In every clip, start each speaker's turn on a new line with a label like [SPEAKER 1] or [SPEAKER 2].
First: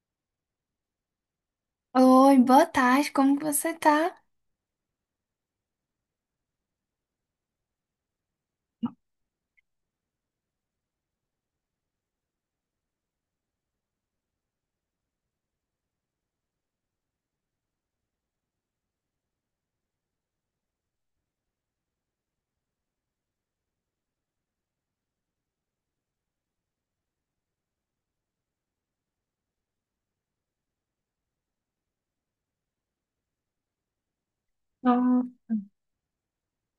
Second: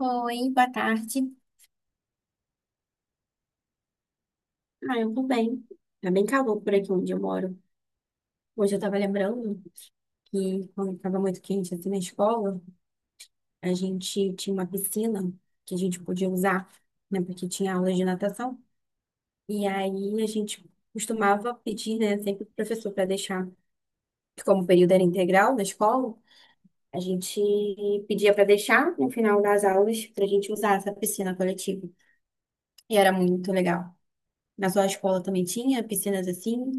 [SPEAKER 1] Oi, boa tarde.
[SPEAKER 2] Oi, boa tarde, como que você tá?
[SPEAKER 1] Ah, eu tô bem. Tá bem calor por aqui onde eu moro. Hoje eu tava lembrando que quando tava muito quente aqui na escola, a gente tinha uma piscina que a gente podia usar, né? Porque tinha aulas de natação. E aí a gente costumava pedir, né, sempre pro professor para deixar, porque como o período era integral na escola, a gente pedia para deixar no final das aulas para a gente usar essa piscina coletiva. E era muito legal. Na sua
[SPEAKER 2] Ó,
[SPEAKER 1] escola também tinha piscinas assim,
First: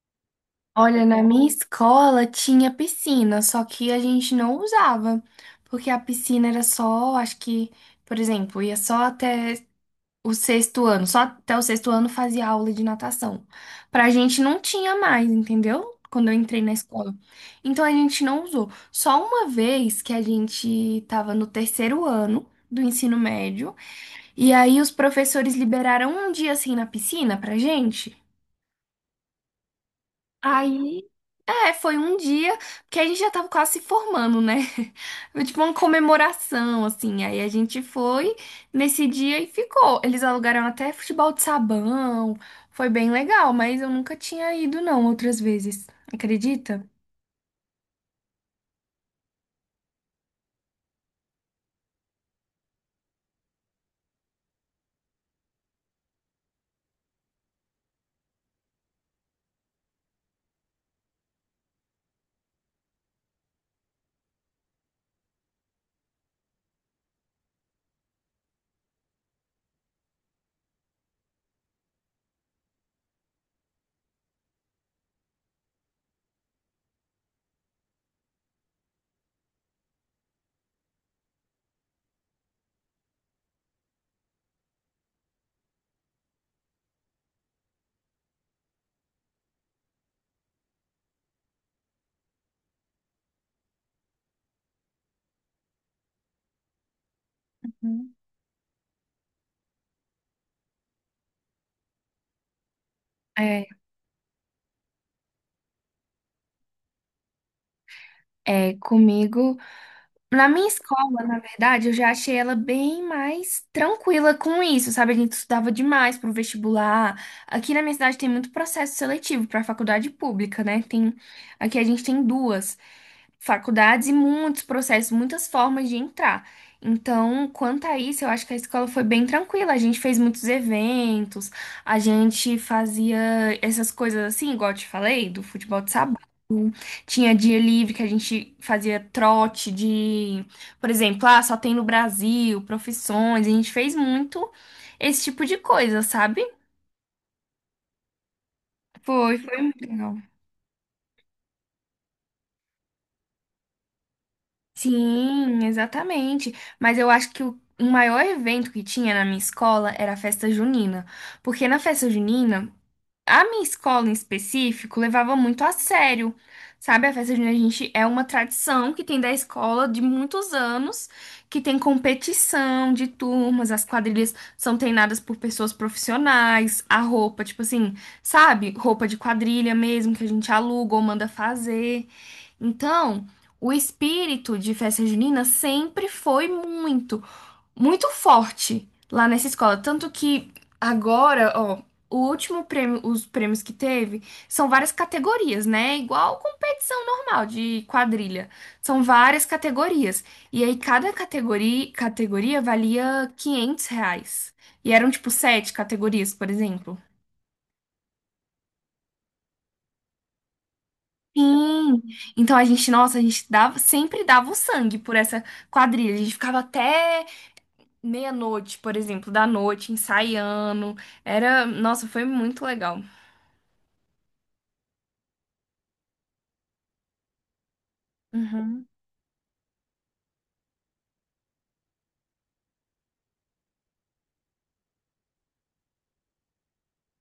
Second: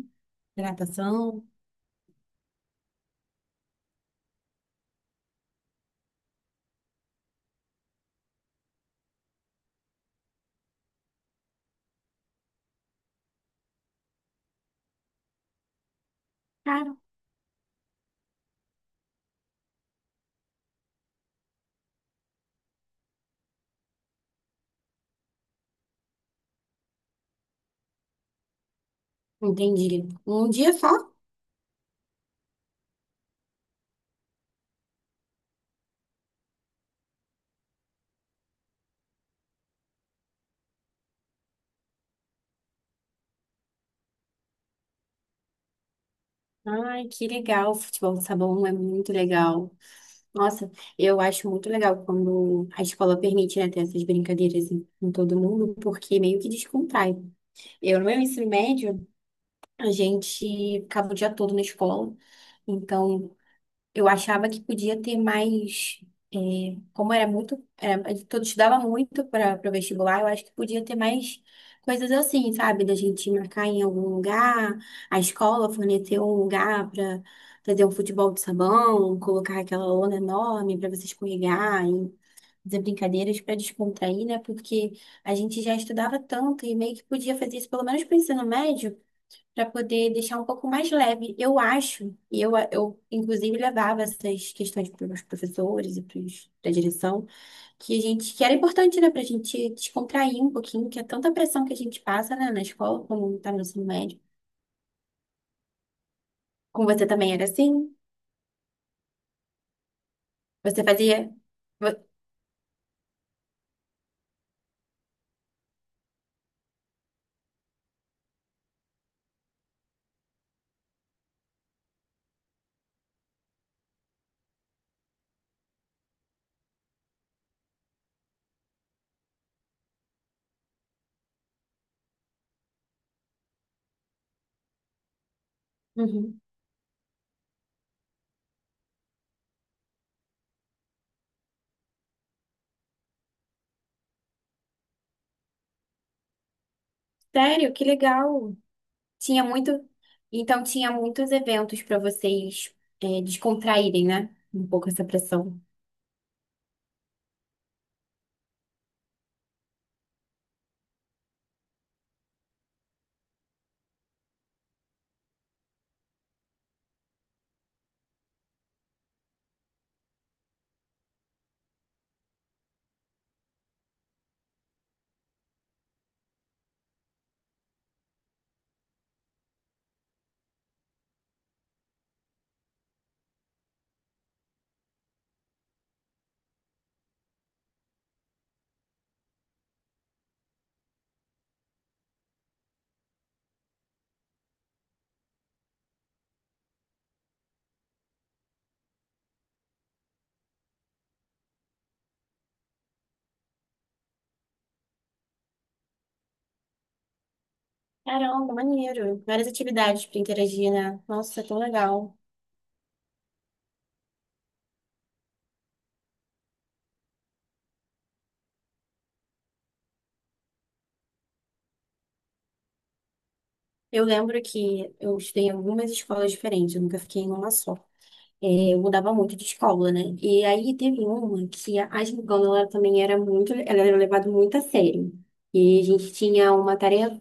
[SPEAKER 1] de
[SPEAKER 2] Olha, na
[SPEAKER 1] natação?
[SPEAKER 2] minha escola tinha piscina, só que a gente não usava, porque a piscina era só, acho que, por exemplo, ia só até o sexto ano, só até o sexto ano fazia aula de natação. Pra gente não tinha mais, entendeu? Quando eu entrei na
[SPEAKER 1] Cara,
[SPEAKER 2] escola. Então a gente não usou. Só uma vez que a gente tava no terceiro ano do ensino médio, e aí os professores liberaram um dia assim na piscina pra gente.
[SPEAKER 1] entendi. Um dia só?
[SPEAKER 2] Aí, é, foi um dia, porque a gente já tava quase se formando, né? Foi tipo uma comemoração, assim. Aí a gente foi nesse dia e ficou. Eles alugaram até futebol de sabão. Foi bem legal, mas eu nunca tinha ido, não, outras vezes. Acredita?
[SPEAKER 1] Ai, que legal. Futebol de sabão é muito legal. Nossa, eu acho muito legal quando a escola permite, né, ter essas brincadeiras em todo mundo, porque meio que descontrai. Eu, no meu ensino médio, a gente ficava o dia todo na escola. Então, eu achava que podia ter mais, é, como era muito, todo estudava muito para o vestibular, eu acho que podia ter mais coisas assim, sabe? Da gente marcar em algum lugar, a escola fornecer um lugar para fazer um futebol de sabão, colocar aquela lona enorme para você escorregar e fazer brincadeiras para descontrair, né? Porque a gente já estudava tanto e meio que podia fazer isso pelo menos para o ensino médio para poder deixar um pouco mais leve. Eu acho, e eu inclusive levava essas questões para os professores e para a direção, que a
[SPEAKER 2] Uhum.
[SPEAKER 1] gente, que era importante, né, para a gente descontrair um pouquinho, que é tanta pressão que a gente passa, né, na escola, como está no
[SPEAKER 2] É,
[SPEAKER 1] ensino médio. Com você também era assim?
[SPEAKER 2] é, comigo. Na minha
[SPEAKER 1] Você
[SPEAKER 2] escola,
[SPEAKER 1] fazia?
[SPEAKER 2] na verdade, eu
[SPEAKER 1] vo-
[SPEAKER 2] já achei ela bem mais tranquila com isso, sabe? A gente estudava demais pro vestibular. Aqui na minha cidade tem muito processo seletivo para faculdade pública, né? Tem, aqui a gente tem duas faculdades e muitos processos, muitas formas de entrar. Então, quanto a isso, eu acho que a escola foi bem tranquila. A gente fez muitos eventos, a gente fazia essas coisas assim, igual eu te falei, do futebol de sabão.
[SPEAKER 1] Uhum.
[SPEAKER 2] Tinha dia livre que a gente fazia trote de, por exemplo, ah, só tem no Brasil, profissões. A gente fez muito esse tipo de coisa, sabe?
[SPEAKER 1] Sério, que legal.
[SPEAKER 2] Foi,
[SPEAKER 1] Tinha
[SPEAKER 2] foi
[SPEAKER 1] muito,
[SPEAKER 2] muito legal.
[SPEAKER 1] então tinha muitos eventos para vocês descontraírem, né? Um pouco essa pressão.
[SPEAKER 2] Sim, exatamente. Mas eu acho que o maior evento que tinha na minha escola era a festa junina. Porque na festa junina a minha escola em específico levava muito a sério, sabe? A festa junina, a gente é uma tradição que tem da escola de muitos anos, que tem competição de turmas, as quadrilhas são treinadas por pessoas profissionais, a roupa, tipo assim, sabe? Roupa de quadrilha mesmo que a gente aluga ou manda fazer. Então, o espírito de festa junina sempre foi muito muito forte lá nessa escola. Tanto que agora, ó, o último prêmio, os prêmios que teve são várias categorias, né? Igual competição normal de quadrilha. São várias categorias. E aí cada categoria valia R$ 500. E eram tipo sete categorias, por exemplo.
[SPEAKER 1] Caramba, maneiro. Várias atividades para interagir, né? Nossa, é tão
[SPEAKER 2] Sim,
[SPEAKER 1] legal.
[SPEAKER 2] então a gente, nossa, a gente dava, sempre dava o sangue por essa quadrilha. A gente ficava até meia-noite, por exemplo, da noite, ensaiando. Era, nossa, foi muito legal.
[SPEAKER 1] Eu lembro que eu estudei em algumas escolas diferentes, eu nunca fiquei em uma só. É, eu
[SPEAKER 2] Uhum.
[SPEAKER 1] mudava muito de escola, né? E aí teve uma que a Gingana, ela era levada muito a sério. E a gente tinha uma tarefa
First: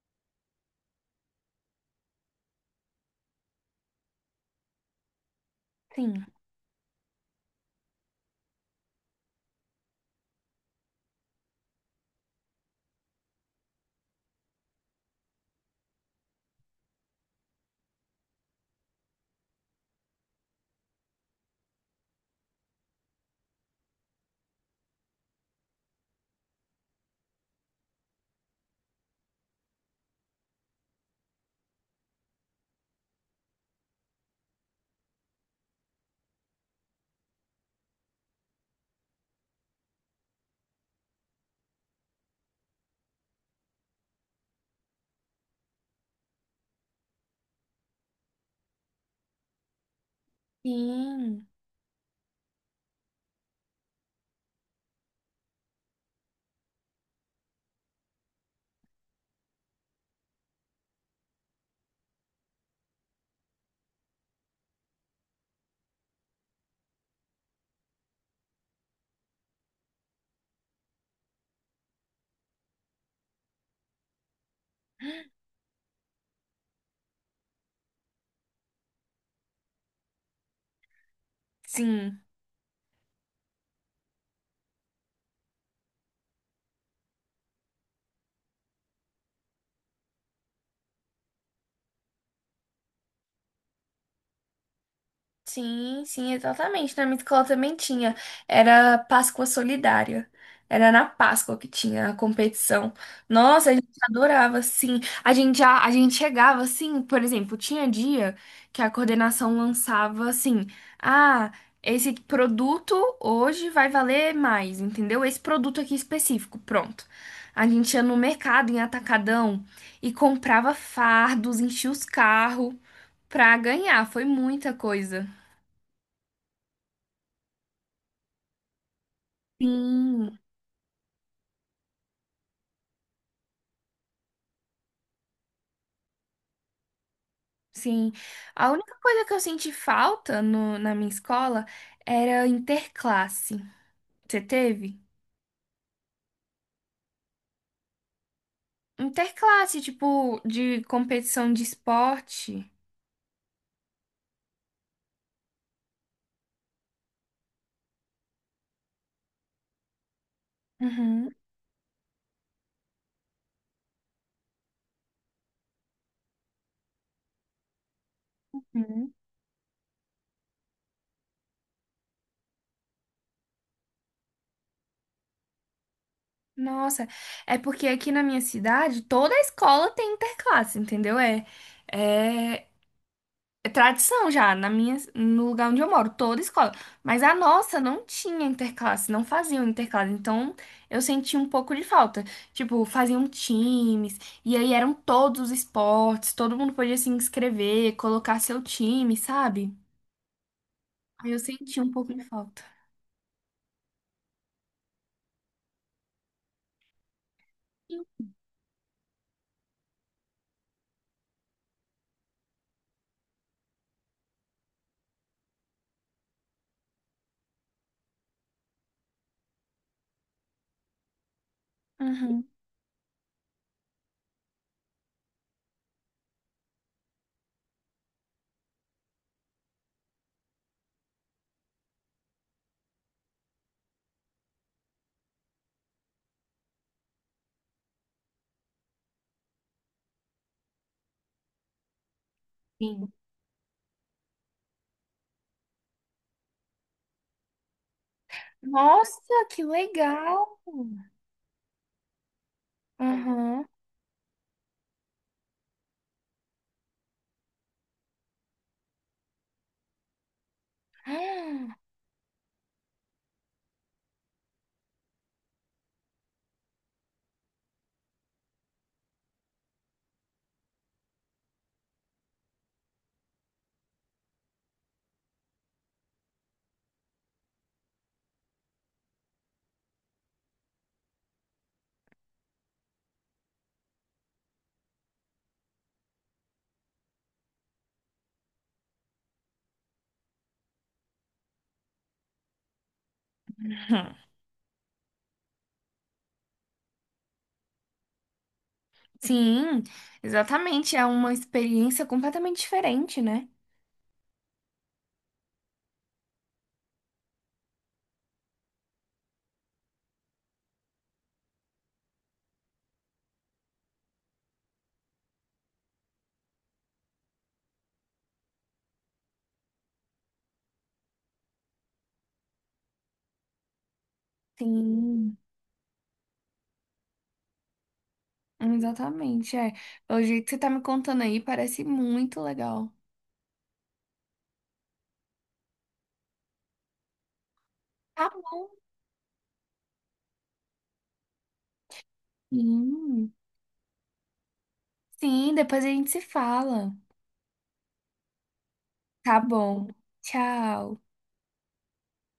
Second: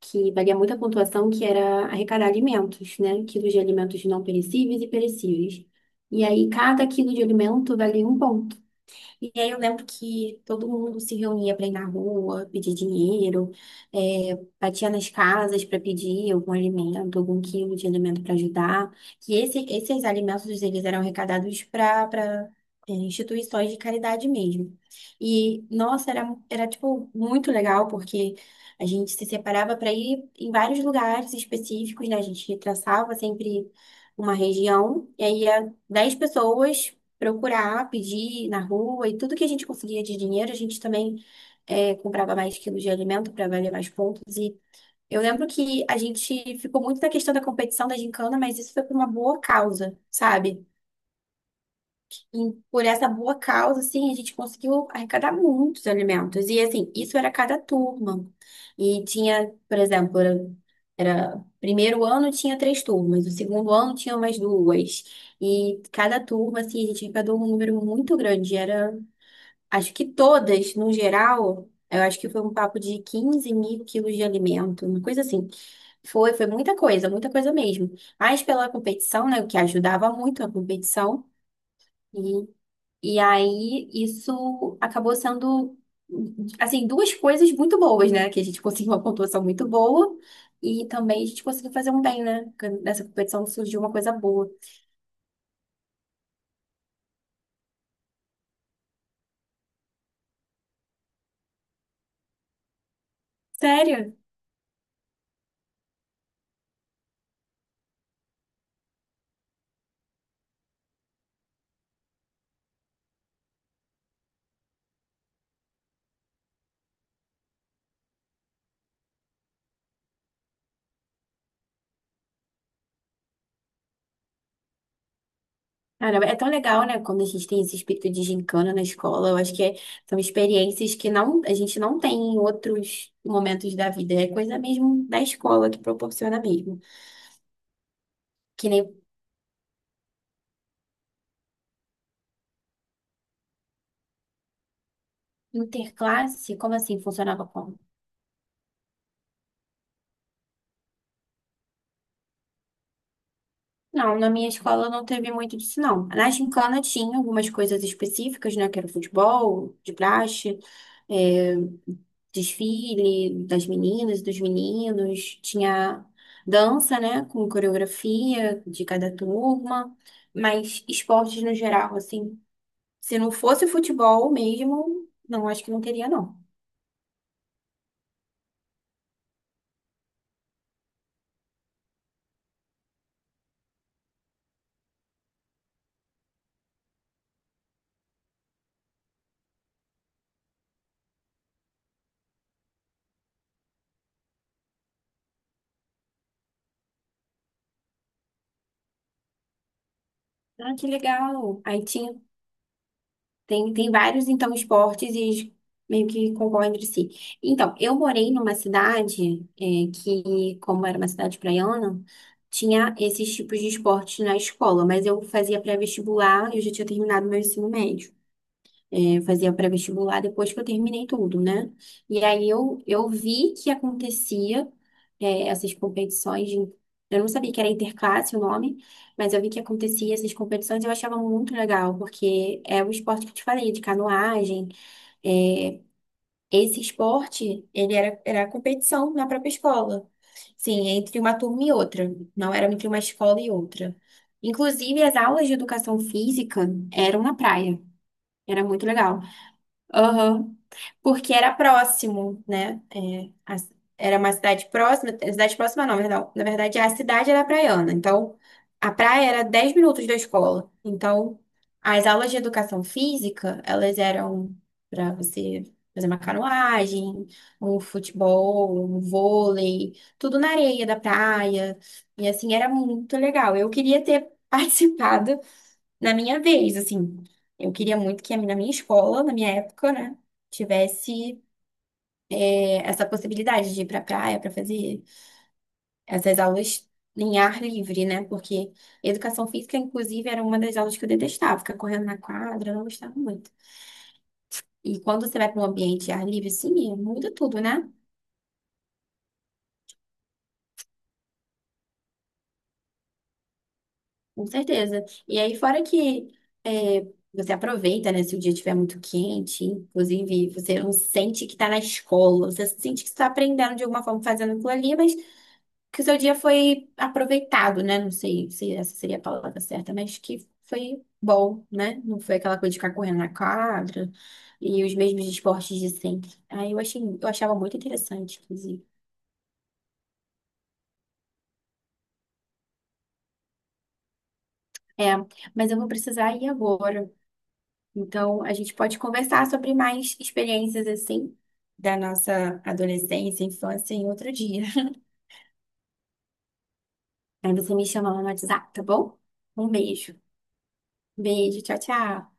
[SPEAKER 1] que valia muita pontuação, que era arrecadar alimentos, né? Quilos de alimentos não perecíveis e perecíveis. E
[SPEAKER 2] Sim.
[SPEAKER 1] aí cada quilo de alimento valia um ponto. E aí eu lembro que todo mundo se reunia para ir na rua, pedir dinheiro, batia nas casas para pedir algum alimento, algum quilo de alimento para ajudar. E esses alimentos eles eram arrecadados para instituições de caridade mesmo. E nossa, era tipo muito legal porque a gente se separava para ir em vários lugares específicos, né? A gente traçava sempre uma região e aí ia 10 pessoas procurar, pedir na rua e tudo que a gente conseguia de dinheiro, a gente também comprava mais quilos de alimento para valer mais pontos. E eu lembro que a gente ficou muito na questão da competição da gincana, mas isso foi por uma boa causa, sabe?
[SPEAKER 2] Sim.
[SPEAKER 1] E por essa boa causa, assim, a gente conseguiu arrecadar muitos alimentos. E, assim, isso era cada turma. E tinha, por exemplo, primeiro ano tinha três turmas, o segundo ano tinha mais duas. E cada turma, assim, a gente arrecadou um número muito grande. Era, acho que todas, no geral, eu acho que foi um papo de 15.000 quilos de alimento, uma coisa assim. Foi muita coisa mesmo. Mas pela competição, né, o que ajudava muito a competição.
[SPEAKER 2] Sim.
[SPEAKER 1] E aí, isso acabou sendo, assim, duas coisas muito boas, né? Que a gente conseguiu uma pontuação muito boa e também a gente conseguiu fazer um bem, né? Porque nessa competição surgiu uma coisa boa.
[SPEAKER 2] Sim, sim, exatamente. Na minha escola também tinha. Era Páscoa Solidária. Era na Páscoa que tinha a competição. Nossa, a gente
[SPEAKER 1] Sério?
[SPEAKER 2] adorava, sim. A gente já, a gente chegava assim, por exemplo, tinha dia que a coordenação lançava assim: "Ah, esse produto hoje vai valer mais", entendeu? Esse produto aqui específico, pronto. A gente ia no mercado, em atacadão, e comprava fardos, enchia os carros pra ganhar. Foi muita coisa.
[SPEAKER 1] Caramba, é tão legal, né? Quando a gente tem esse espírito de gincana na escola, eu acho que são
[SPEAKER 2] Sim,
[SPEAKER 1] experiências que não, a gente não tem em outros momentos da vida. É coisa mesmo da escola que proporciona mesmo.
[SPEAKER 2] sim.
[SPEAKER 1] Que
[SPEAKER 2] A
[SPEAKER 1] nem
[SPEAKER 2] única coisa que eu senti falta na minha escola era interclasse. Você teve?
[SPEAKER 1] interclasse, como assim funcionava?
[SPEAKER 2] Interclasse, tipo, de competição de esporte.
[SPEAKER 1] Não, na minha escola não teve muito disso, não. Na gincana tinha algumas coisas específicas, né? Que era futebol, de praxe,
[SPEAKER 2] Uhum,
[SPEAKER 1] é, desfile das meninas, dos meninos. Tinha dança, né? Com coreografia de
[SPEAKER 2] uhum.
[SPEAKER 1] cada turma. Mas esportes no geral, assim, se não fosse futebol mesmo, não, acho que não teria, não.
[SPEAKER 2] Nossa, é porque aqui na minha cidade toda escola tem interclasse, entendeu? É, é, é tradição já, na minha, no lugar onde eu moro, toda escola. Mas a nossa não tinha interclasse, não faziam interclasse. Então eu senti um pouco de falta. Tipo, faziam times, e aí eram todos os esportes, todo mundo podia se inscrever, colocar seu time, sabe?
[SPEAKER 1] Ah, que
[SPEAKER 2] Aí eu
[SPEAKER 1] legal.
[SPEAKER 2] senti
[SPEAKER 1] Aí
[SPEAKER 2] um pouco
[SPEAKER 1] tinha
[SPEAKER 2] de falta.
[SPEAKER 1] Tem, tem vários, então, esportes e eles meio que concorrem entre si. Então, eu morei numa cidade que, como era uma cidade praiana, tinha esses tipos de esportes na escola, mas eu fazia pré-vestibular e eu já tinha terminado meu ensino médio. Eu fazia pré-vestibular depois que eu terminei tudo, né? E
[SPEAKER 2] Uhum.
[SPEAKER 1] aí eu vi que acontecia essas competições. Eu não sabia que era interclasse o nome, mas eu vi que acontecia essas competições e eu achava muito legal, porque é o esporte que eu te falei, de canoagem. é, Esse esporte, ele era competição na própria escola. Sim, entre uma turma e outra, não era entre uma
[SPEAKER 2] Sim.
[SPEAKER 1] escola e outra. Inclusive, as aulas de educação física eram na praia. Era muito legal.
[SPEAKER 2] Nossa, que
[SPEAKER 1] Aham.
[SPEAKER 2] legal!
[SPEAKER 1] Porque era próximo, né?
[SPEAKER 2] Uhum.
[SPEAKER 1] Era uma cidade próxima, cidade próxima não, perdão. Na verdade, a cidade era praiana. Então, a praia era 10 minutos da escola. Então, as aulas de educação física, elas eram para você fazer uma canoagem, um futebol, um vôlei, tudo na areia da praia. E assim, era muito legal. Eu queria ter participado na minha vez, assim. Eu queria muito que na minha escola, na minha época, né, tivesse essa possibilidade de ir pra praia para fazer essas aulas em ar livre, né? Porque educação física, inclusive, era uma das aulas que eu detestava, ficar correndo na quadra, eu não gostava muito.
[SPEAKER 2] Hum.
[SPEAKER 1] E quando você vai para um ambiente de ar livre, sim, muda tudo, né?
[SPEAKER 2] Sim, exatamente. É uma experiência completamente diferente, né?
[SPEAKER 1] Com certeza. E aí, fora que é, você aproveita, né? Se o dia estiver muito quente, inclusive, você não sente que está na escola, você sente que está aprendendo de alguma forma fazendo aquilo ali, mas que o seu dia foi aproveitado, né? Não sei se essa seria a palavra certa, mas que foi bom, né? Não foi aquela coisa de ficar correndo na quadra e os mesmos
[SPEAKER 2] Sim.
[SPEAKER 1] esportes de sempre. Eu achava muito interessante, inclusive.
[SPEAKER 2] Exatamente, é. Pelo jeito que você tá me contando aí, parece muito legal.
[SPEAKER 1] É, mas eu vou precisar ir agora.
[SPEAKER 2] Tá
[SPEAKER 1] Então, a
[SPEAKER 2] bom.
[SPEAKER 1] gente pode conversar sobre mais experiências assim da nossa
[SPEAKER 2] Sim.
[SPEAKER 1] adolescência, infância em outro dia.
[SPEAKER 2] Sim, depois a gente se fala.
[SPEAKER 1] Aí você me chama lá no WhatsApp, tá bom?
[SPEAKER 2] Tá
[SPEAKER 1] Um
[SPEAKER 2] bom.
[SPEAKER 1] beijo.
[SPEAKER 2] Tchau.
[SPEAKER 1] Beijo, tchau, tchau.